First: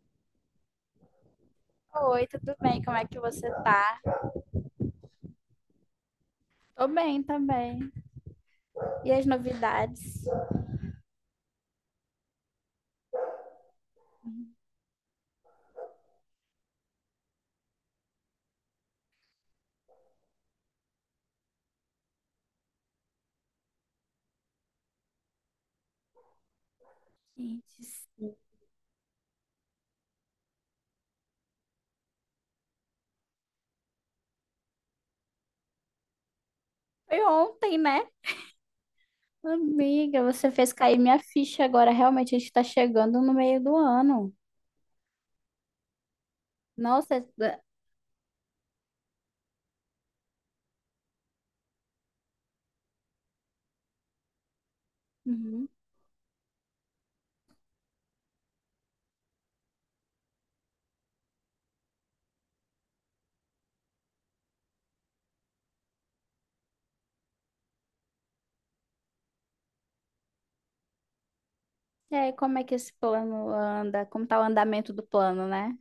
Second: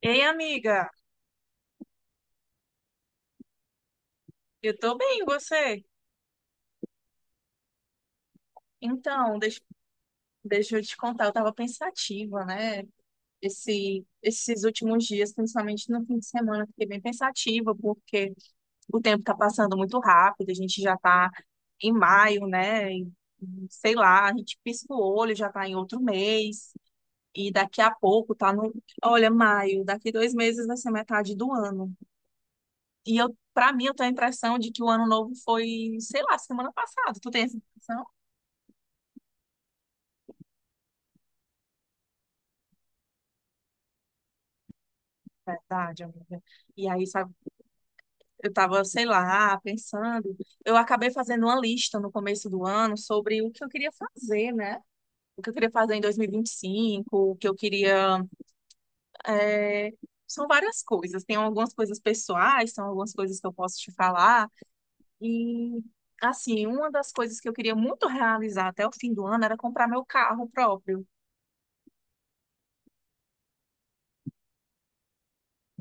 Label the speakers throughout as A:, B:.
A: Ei, amiga,
B: Oi, tudo bem? Como é que você tá?
A: eu tô bem, e você?
B: Tô bem também. E as
A: Então,
B: novidades?
A: deixa eu te contar, eu tava pensativa, né? Esses últimos dias, principalmente no fim de semana, eu fiquei bem pensativa, porque o tempo tá passando muito rápido, a gente já tá em maio, né? E, sei lá, a gente pisca o olho, já tá em outro mês, e daqui a
B: Gente,
A: pouco tá no. Olha, maio, daqui 2 meses vai ser metade do ano. E eu, pra mim, eu tenho a impressão de que o ano novo foi, sei lá, semana passada.
B: foi
A: Tu tem essa
B: ontem,
A: impressão?
B: né? Amiga, você fez cair minha ficha agora. Realmente, a gente tá chegando no meio do ano.
A: Verdade, amiga. E aí,
B: Nossa, é-
A: sabe, eu tava, sei lá, pensando. Eu acabei fazendo uma lista no começo do ano sobre o que eu queria fazer, né? O que eu
B: uhum.
A: queria fazer em 2025, o que eu queria. é, São várias coisas. Tem algumas coisas pessoais, são algumas coisas que eu posso te falar. E, assim, uma das coisas que eu queria muito realizar até o fim do ano era comprar meu carro próprio.
B: E aí, como é que esse plano anda? Como tá o andamento do plano, né?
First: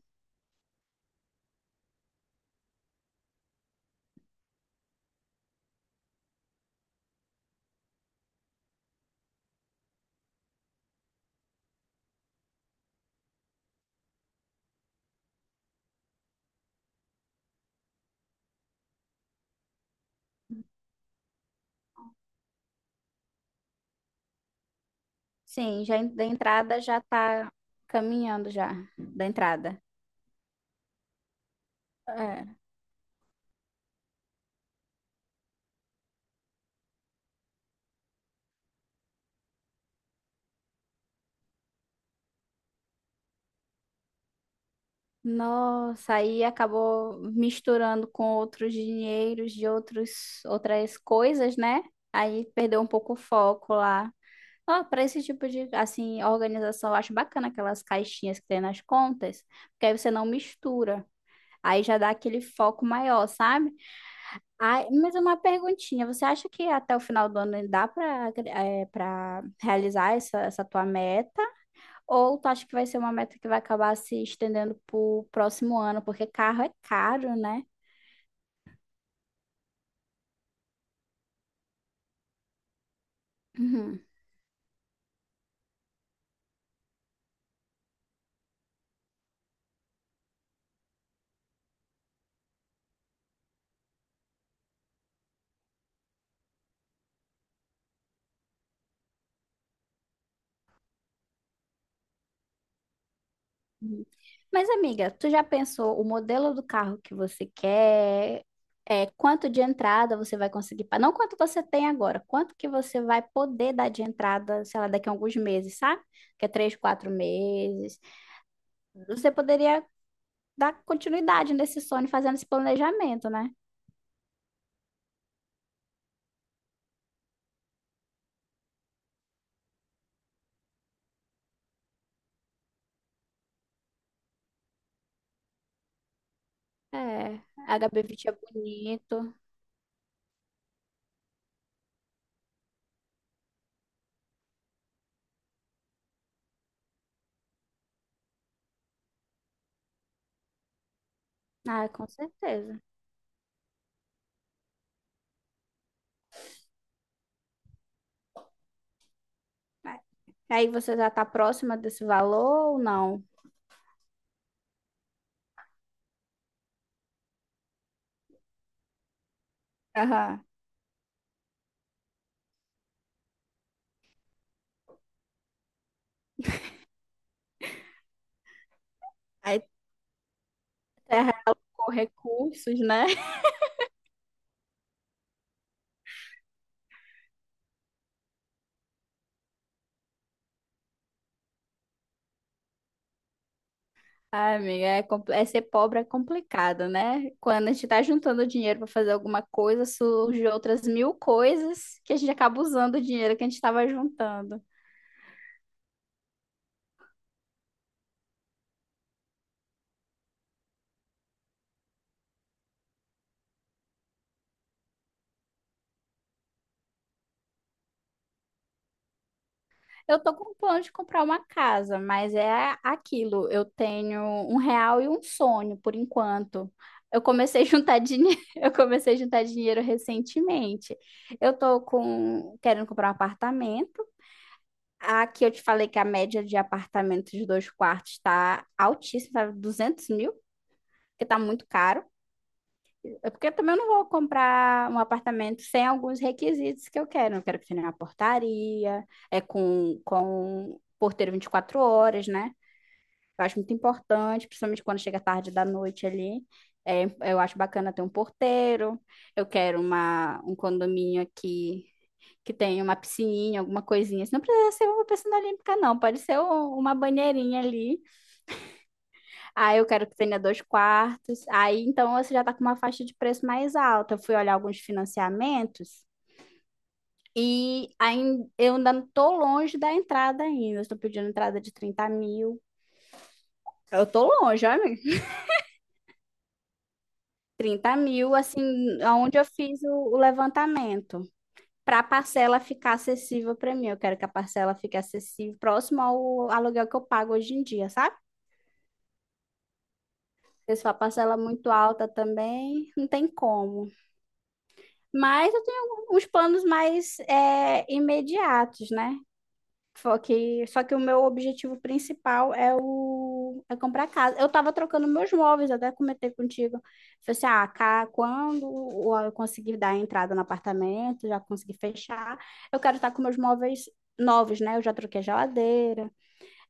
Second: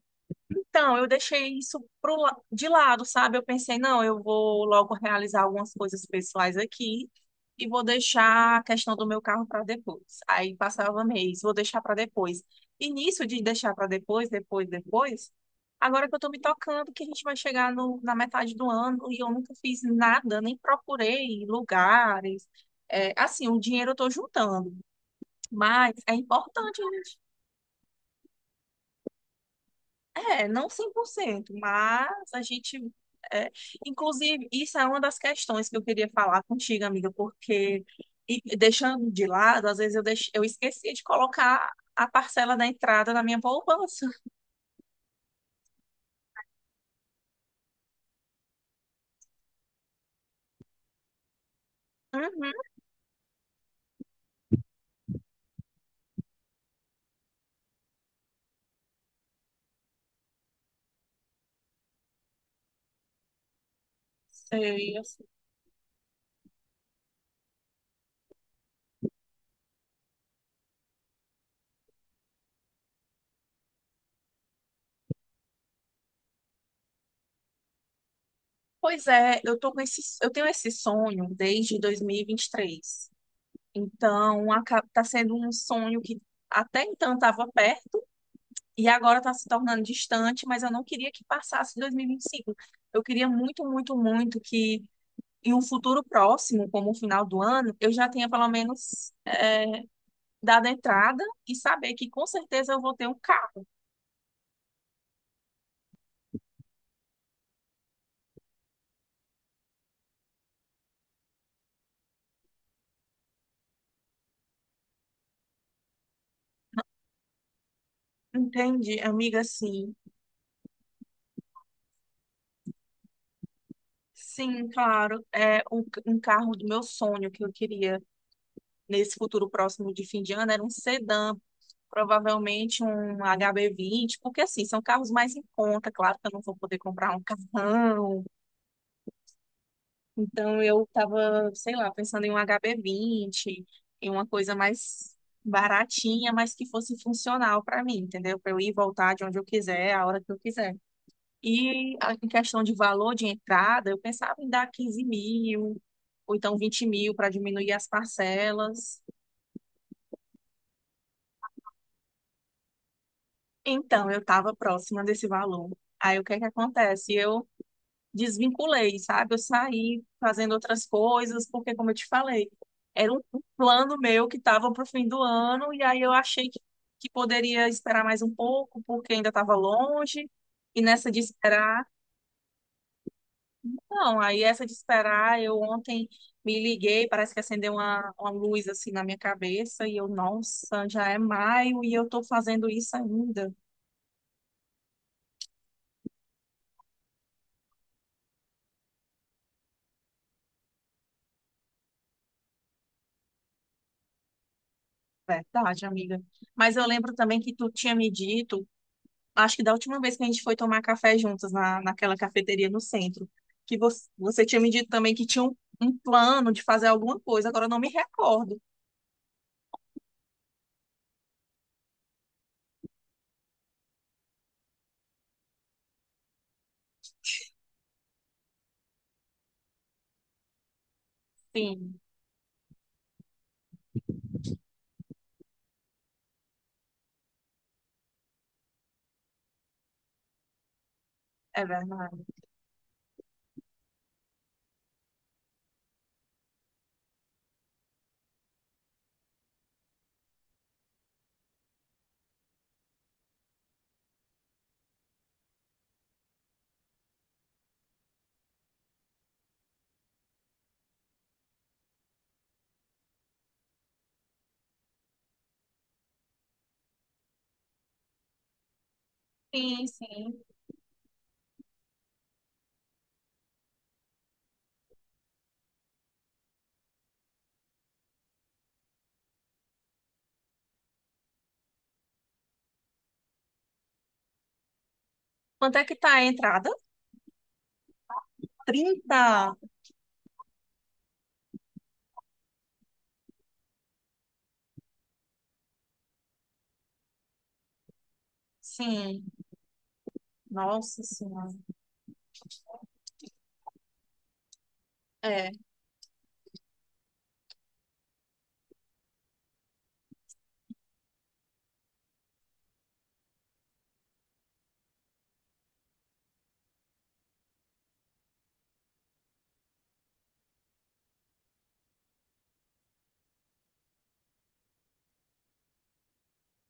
A: Então, eu deixei isso pro, de lado, sabe? Eu pensei, não, eu vou logo realizar algumas coisas pessoais aqui e vou deixar a questão do meu carro para depois. Aí passava mês, vou deixar para depois. E nisso de deixar para depois, depois, depois, agora que eu tô me tocando, que a gente vai chegar na metade do ano e eu nunca fiz nada, nem procurei lugares. É, assim, o dinheiro eu tô juntando,
B: Sim,
A: mas é
B: da
A: importante,
B: entrada já
A: né?
B: tá caminhando já, da entrada.
A: É, não 100%, mas a
B: É.
A: gente. é, Inclusive, isso é uma das questões que eu queria falar contigo, amiga, porque e deixando de lado, às vezes eu esquecia de colocar a parcela da entrada na minha poupança.
B: Nossa, aí acabou misturando com outros dinheiros de outras coisas, né? Aí
A: Uhum,
B: perdeu um pouco o foco lá. Ó, para esse tipo de assim, organização, eu acho bacana aquelas caixinhas que tem nas contas, porque aí você não mistura. Aí já dá aquele foco maior, sabe? Ai,
A: sei, eu
B: mas
A: sei.
B: uma perguntinha, você acha que até o final do ano dá para realizar essa tua meta? Ou tu acha que vai ser uma meta que vai acabar se estendendo pro próximo ano, porque carro é caro, né?
A: Pois é, eu tô com esse, eu tenho esse sonho desde 2023.
B: Uhum,
A: Então, tá sendo um sonho que até então estava perto. E agora está se tornando distante, mas eu não queria que passasse 2025. Eu queria muito, muito, muito que em um futuro próximo, como o final do ano, eu já tenha pelo menos dado a entrada e saber que com certeza eu vou ter um carro.
B: uhum. Mas, amiga, tu já pensou o modelo do carro que você quer? É, quanto de entrada você vai conseguir? Não quanto você tem agora, quanto que você vai poder dar de entrada, sei lá, daqui a alguns meses, sabe? Que é três, quatro meses.
A: Entende,
B: Você
A: amiga?
B: poderia
A: Sim,
B: dar continuidade nesse sonho, fazendo esse planejamento, né?
A: sim, claro. É um carro do meu sonho que eu queria nesse futuro próximo de fim de ano era um sedã. Provavelmente um HB20, porque assim, são carros mais em conta, claro que eu não vou poder comprar um
B: É, a
A: carrão.
B: HB20 é bonito.
A: Então eu tava, sei lá, pensando em um HB20, em uma coisa mais baratinha, mas que fosse funcional para mim, entendeu? Para eu ir e voltar de onde eu quiser, a hora que eu quiser.
B: Ah,
A: E
B: com
A: em questão de
B: certeza.
A: valor de entrada, eu pensava em dar 15 mil, ou então 20 mil para diminuir as parcelas.
B: Aí você já está próxima desse valor ou não?
A: Então eu estava próxima desse valor. Aí o que é que acontece? Eu desvinculei, sabe? Eu saí
B: Aham.
A: fazendo outras coisas, porque, como eu te falei, era um plano meu que estava para o fim do ano, e aí eu achei que poderia esperar mais um pouco, porque ainda estava
B: Aí
A: longe, e nessa
B: você
A: de esperar,
B: realocou recursos, né?
A: não, aí essa de esperar, eu ontem me liguei, parece que acendeu uma luz assim na minha cabeça, e eu, nossa, já é maio e eu estou fazendo isso ainda.
B: Ai, amiga, é ser pobre é complicado, né? Quando a gente tá juntando dinheiro para fazer alguma coisa, surgem outras mil coisas que a gente acaba usando o dinheiro que a gente estava juntando.
A: Verdade, amiga. Mas eu lembro também que tu tinha me dito acho que da última vez que a gente foi tomar café juntas naquela cafeteria no centro, que você tinha me dito também que tinha um plano de fazer alguma coisa, agora eu não me recordo.
B: Eu tô com plano de comprar uma casa, mas é aquilo. Eu tenho um real e um sonho por enquanto. Eu comecei a juntar dinheiro, eu comecei a juntar dinheiro recentemente. Eu tô
A: Sim,
B: com querendo comprar um apartamento. Aqui eu te falei que a média de apartamentos de dois quartos está altíssima, tá 200 mil, que tá
A: é
B: muito caro.
A: verdade.
B: É porque eu também não vou comprar um apartamento sem alguns requisitos que eu quero. Eu quero que tenha uma portaria, é com porteiro 24 horas, né? Eu acho muito importante, principalmente quando chega tarde da noite ali. É, eu acho bacana ter um porteiro. Eu quero um condomínio aqui que tenha uma piscininha, alguma coisinha. Não precisa ser uma piscina olímpica, não. Pode ser uma banheirinha ali. Aí eu
A: Sim,
B: quero que tenha
A: sim.
B: dois quartos. Aí então você já está com uma faixa de preço mais alta. Eu fui olhar alguns financiamentos e ainda, eu ainda estou longe da entrada ainda. Eu estou pedindo entrada de 30 mil. Eu estou longe, olha, amiga.
A: Quanto é que tá a entrada?
B: 30 mil, assim, aonde eu
A: Trinta.
B: fiz o levantamento. Para a parcela ficar acessível para mim. Eu quero que a parcela fique acessível, próximo ao aluguel que eu pago hoje em dia, sabe?
A: Sim,
B: Porque se for a
A: Nossa
B: parcela
A: Senhora.
B: muito alta também, não tem como.
A: É.
B: Mas eu tenho uns planos mais é, imediatos, né? Só que o meu objetivo principal é o é comprar casa. Eu estava trocando meus móveis, até comentei contigo. Falei assim, ah, cá, quando eu conseguir dar entrada no apartamento, já conseguir fechar, eu quero estar com meus móveis novos, né? Eu já troquei a geladeira,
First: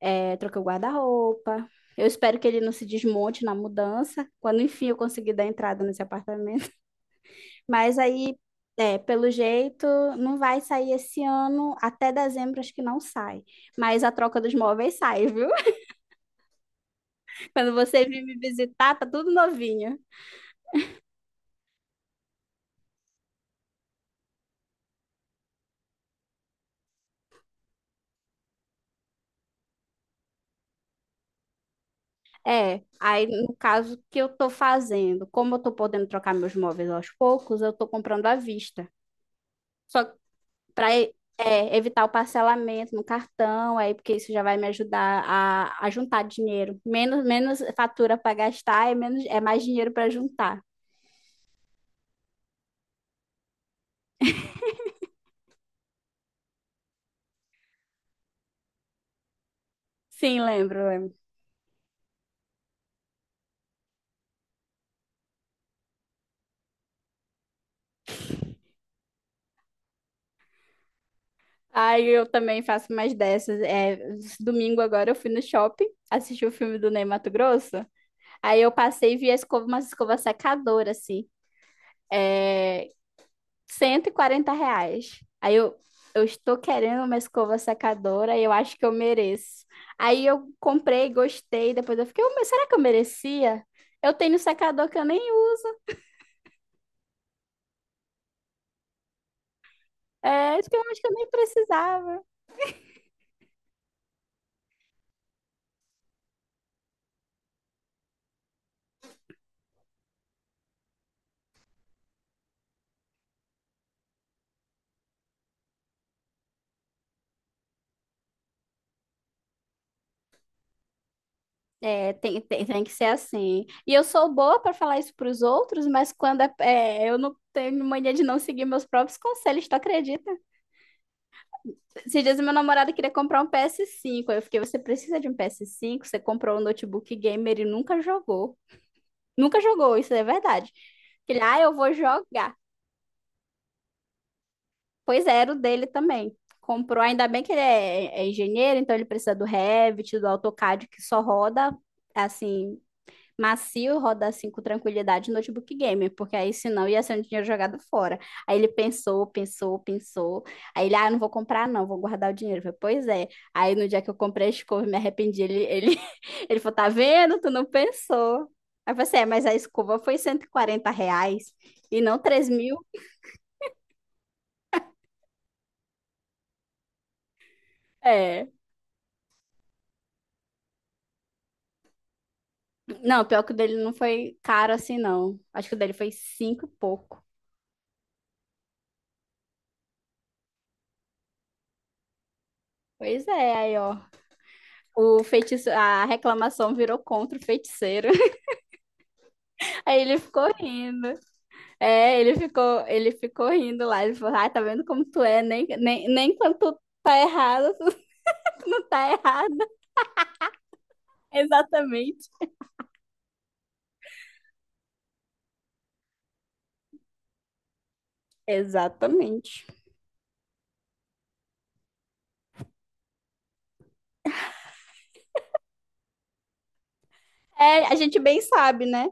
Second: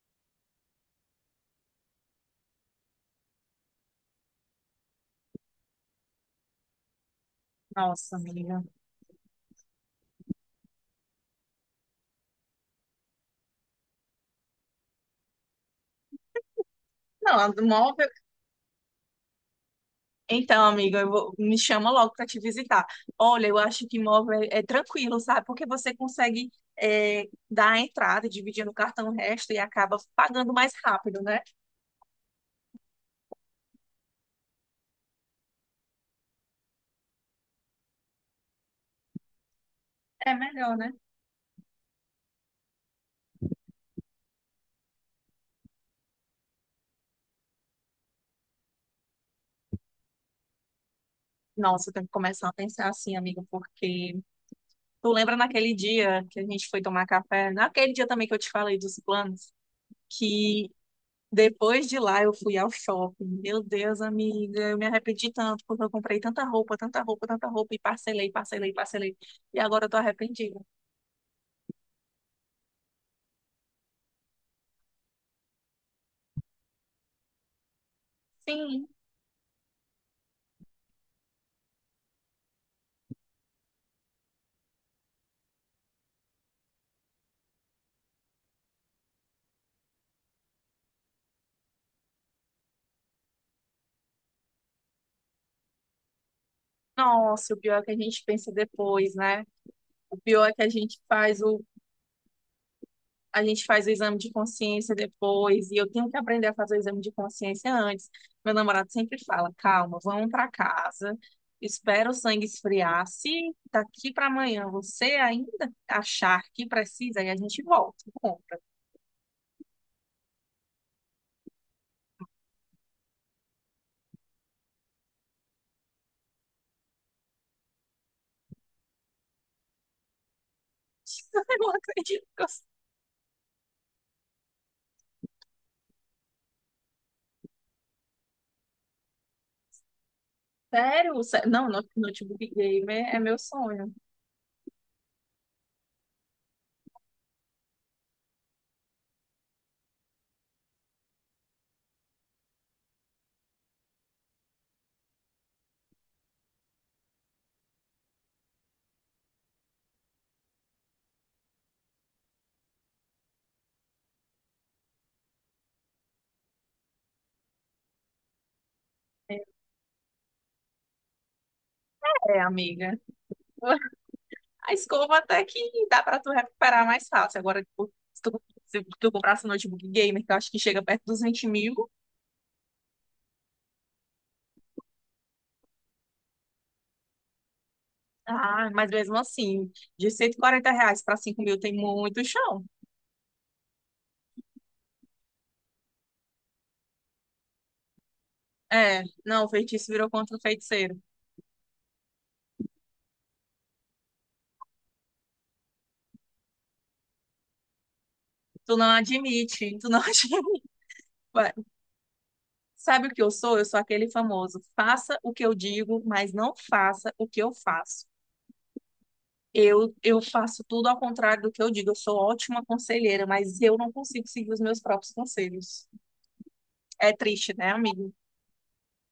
B: é, troquei o guarda-roupa. Eu espero que ele não se desmonte na mudança, quando enfim eu conseguir dar entrada nesse apartamento. Mas
A: Nossa,
B: aí,
A: amiga.
B: é, pelo jeito, não vai sair esse ano. Até dezembro acho que não sai. Mas a troca dos móveis sai, viu?
A: Não, a
B: Quando você
A: móvel.
B: vir me visitar, tá tudo novinho.
A: Então, amiga, me chama logo para te visitar. Olha, eu acho que imóvel é tranquilo, sabe? Porque você consegue é, dar a entrada, dividir no cartão o resto e acaba pagando mais rápido, né?
B: É, aí no caso o que eu tô fazendo, como eu tô podendo trocar meus móveis aos poucos, eu tô comprando à vista. Só
A: É melhor,
B: para
A: né?
B: evitar o parcelamento no cartão, aí porque isso já vai me ajudar a juntar dinheiro. Menos, menos fatura para gastar, é menos, é mais dinheiro para juntar.
A: Nossa, eu tenho que começar a pensar assim, amigo, porque tu lembra naquele dia que a gente foi tomar café, naquele dia também que eu te falei dos planos,
B: Sim,
A: que
B: lembro.
A: depois de lá, eu fui ao shopping. Meu Deus, amiga, eu me arrependi tanto porque eu comprei tanta roupa, tanta roupa, tanta roupa e parcelei, parcelei, parcelei. E agora eu tô arrependida.
B: Ai, eu também faço mais dessas. É, domingo agora eu fui no shopping, assisti o filme do Ney Matogrosso. Aí eu
A: Sim.
B: passei e vi a escova, uma escova secadora, assim. É, 140 reais. Eu estou querendo uma escova secadora e eu acho que eu mereço. Aí eu comprei, gostei. Depois eu fiquei, "Oh, mas será que eu merecia? Eu tenho secador que eu nem uso.
A: Nossa, o pior é que a gente pensa depois, né? O pior é
B: É,
A: que a
B: isso que eu
A: gente
B: acho que eu nem precisava.
A: a gente faz o exame de consciência depois. E eu tenho que aprender a fazer o exame de consciência antes. Meu namorado sempre fala: calma, vamos para casa. Espera o sangue esfriar. Se daqui para amanhã você ainda achar que precisa, aí a gente volta.
B: É, tem que ser assim. E eu sou boa para falar isso para os outros, mas quando é, eu não tenho mania de não seguir meus próprios conselhos, tu acredita?
A: Eu não
B: Esses
A: acredito
B: dias
A: que eu...
B: meu namorado queria comprar um PS5. Aí eu fiquei, você precisa de um PS5? Você comprou um notebook gamer e nunca jogou. Nunca jogou, isso é verdade.
A: Sério?
B: Ah,
A: Não,
B: eu vou
A: notebook
B: jogar.
A: gamer é meu sonho.
B: Pois é, era o dele também. Comprou, ainda bem que é engenheiro, então ele precisa do Revit, do AutoCAD, que só roda, assim, macio, roda assim com tranquilidade no notebook game, porque aí senão ia ser um dinheiro jogado fora. Aí ele pensou. Aí ele, ah, não vou comprar não, vou guardar o dinheiro. Eu falei, pois é. Aí no dia que eu comprei a escova, eu me arrependi. Ele falou, tá vendo? Tu não pensou. Aí eu falei assim, é, mas a escova foi R$ 140 e não
A: É,
B: 3.000.
A: amiga. A escova até que dá pra tu recuperar mais fácil. Agora, tipo,
B: É.
A: se tu comprasse um notebook gamer, que eu acho que chega perto dos 20 mil,
B: Não, pior que o dele não foi caro assim, não. Acho que o dele foi cinco e pouco.
A: ah, mas mesmo assim, de R$ 140 pra 5 mil tem muito chão.
B: Pois é, aí ó. A reclamação virou contra o feiticeiro.
A: É, não, o feitiço
B: Aí
A: virou
B: ele
A: contra o
B: ficou
A: feiticeiro.
B: rindo. É, ele ficou rindo lá. Ele falou, ai, tá vendo como tu é? Nem quando tu tá errado tu
A: Tu
B: não
A: não
B: tá errada.
A: admite, tu não admite. Vai.
B: Exatamente.
A: Sabe o que eu sou? Eu sou aquele famoso. Faça o que eu digo, mas não faça o que eu faço.
B: Exatamente.
A: Eu faço tudo ao contrário do que eu digo. Eu sou ótima conselheira, mas eu não consigo seguir os meus próprios conselhos. É triste, né,
B: É, a
A: amigo?
B: gente bem sabe, né?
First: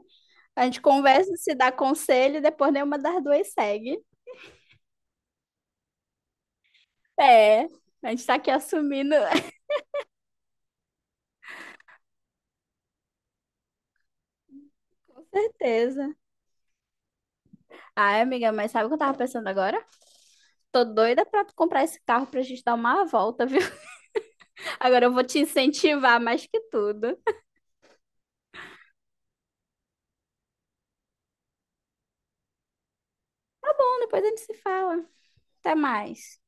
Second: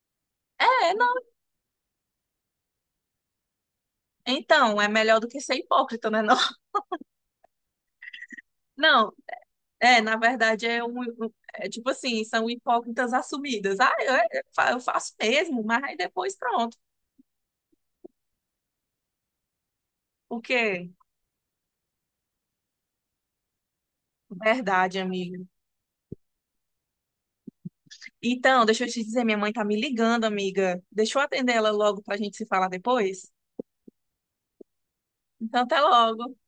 B: A gente
A: É, não.
B: conversa, se dá conselho, e depois nenhuma das duas segue.
A: Então, é melhor do que ser hipócrita, né? Não,
B: É, a gente tá aqui
A: não.
B: assumindo.
A: É, na verdade, é um, é tipo assim, são hipócritas assumidas. Ah, eu, é, eu fa- eu faço
B: Com
A: mesmo, mas aí
B: certeza.
A: depois pronto.
B: Ai, amiga, mas sabe o que eu tava pensando agora?
A: O
B: Tô
A: quê?
B: doida pra tu comprar esse carro pra gente dar uma volta, viu?
A: Verdade,
B: Agora eu vou
A: amiga.
B: te incentivar mais que tudo.
A: Então, deixa eu te dizer, minha mãe tá me ligando, amiga. Deixa eu atender ela logo pra gente se falar depois.
B: Bom, depois a gente se fala.
A: Então,
B: Até
A: até logo.
B: mais.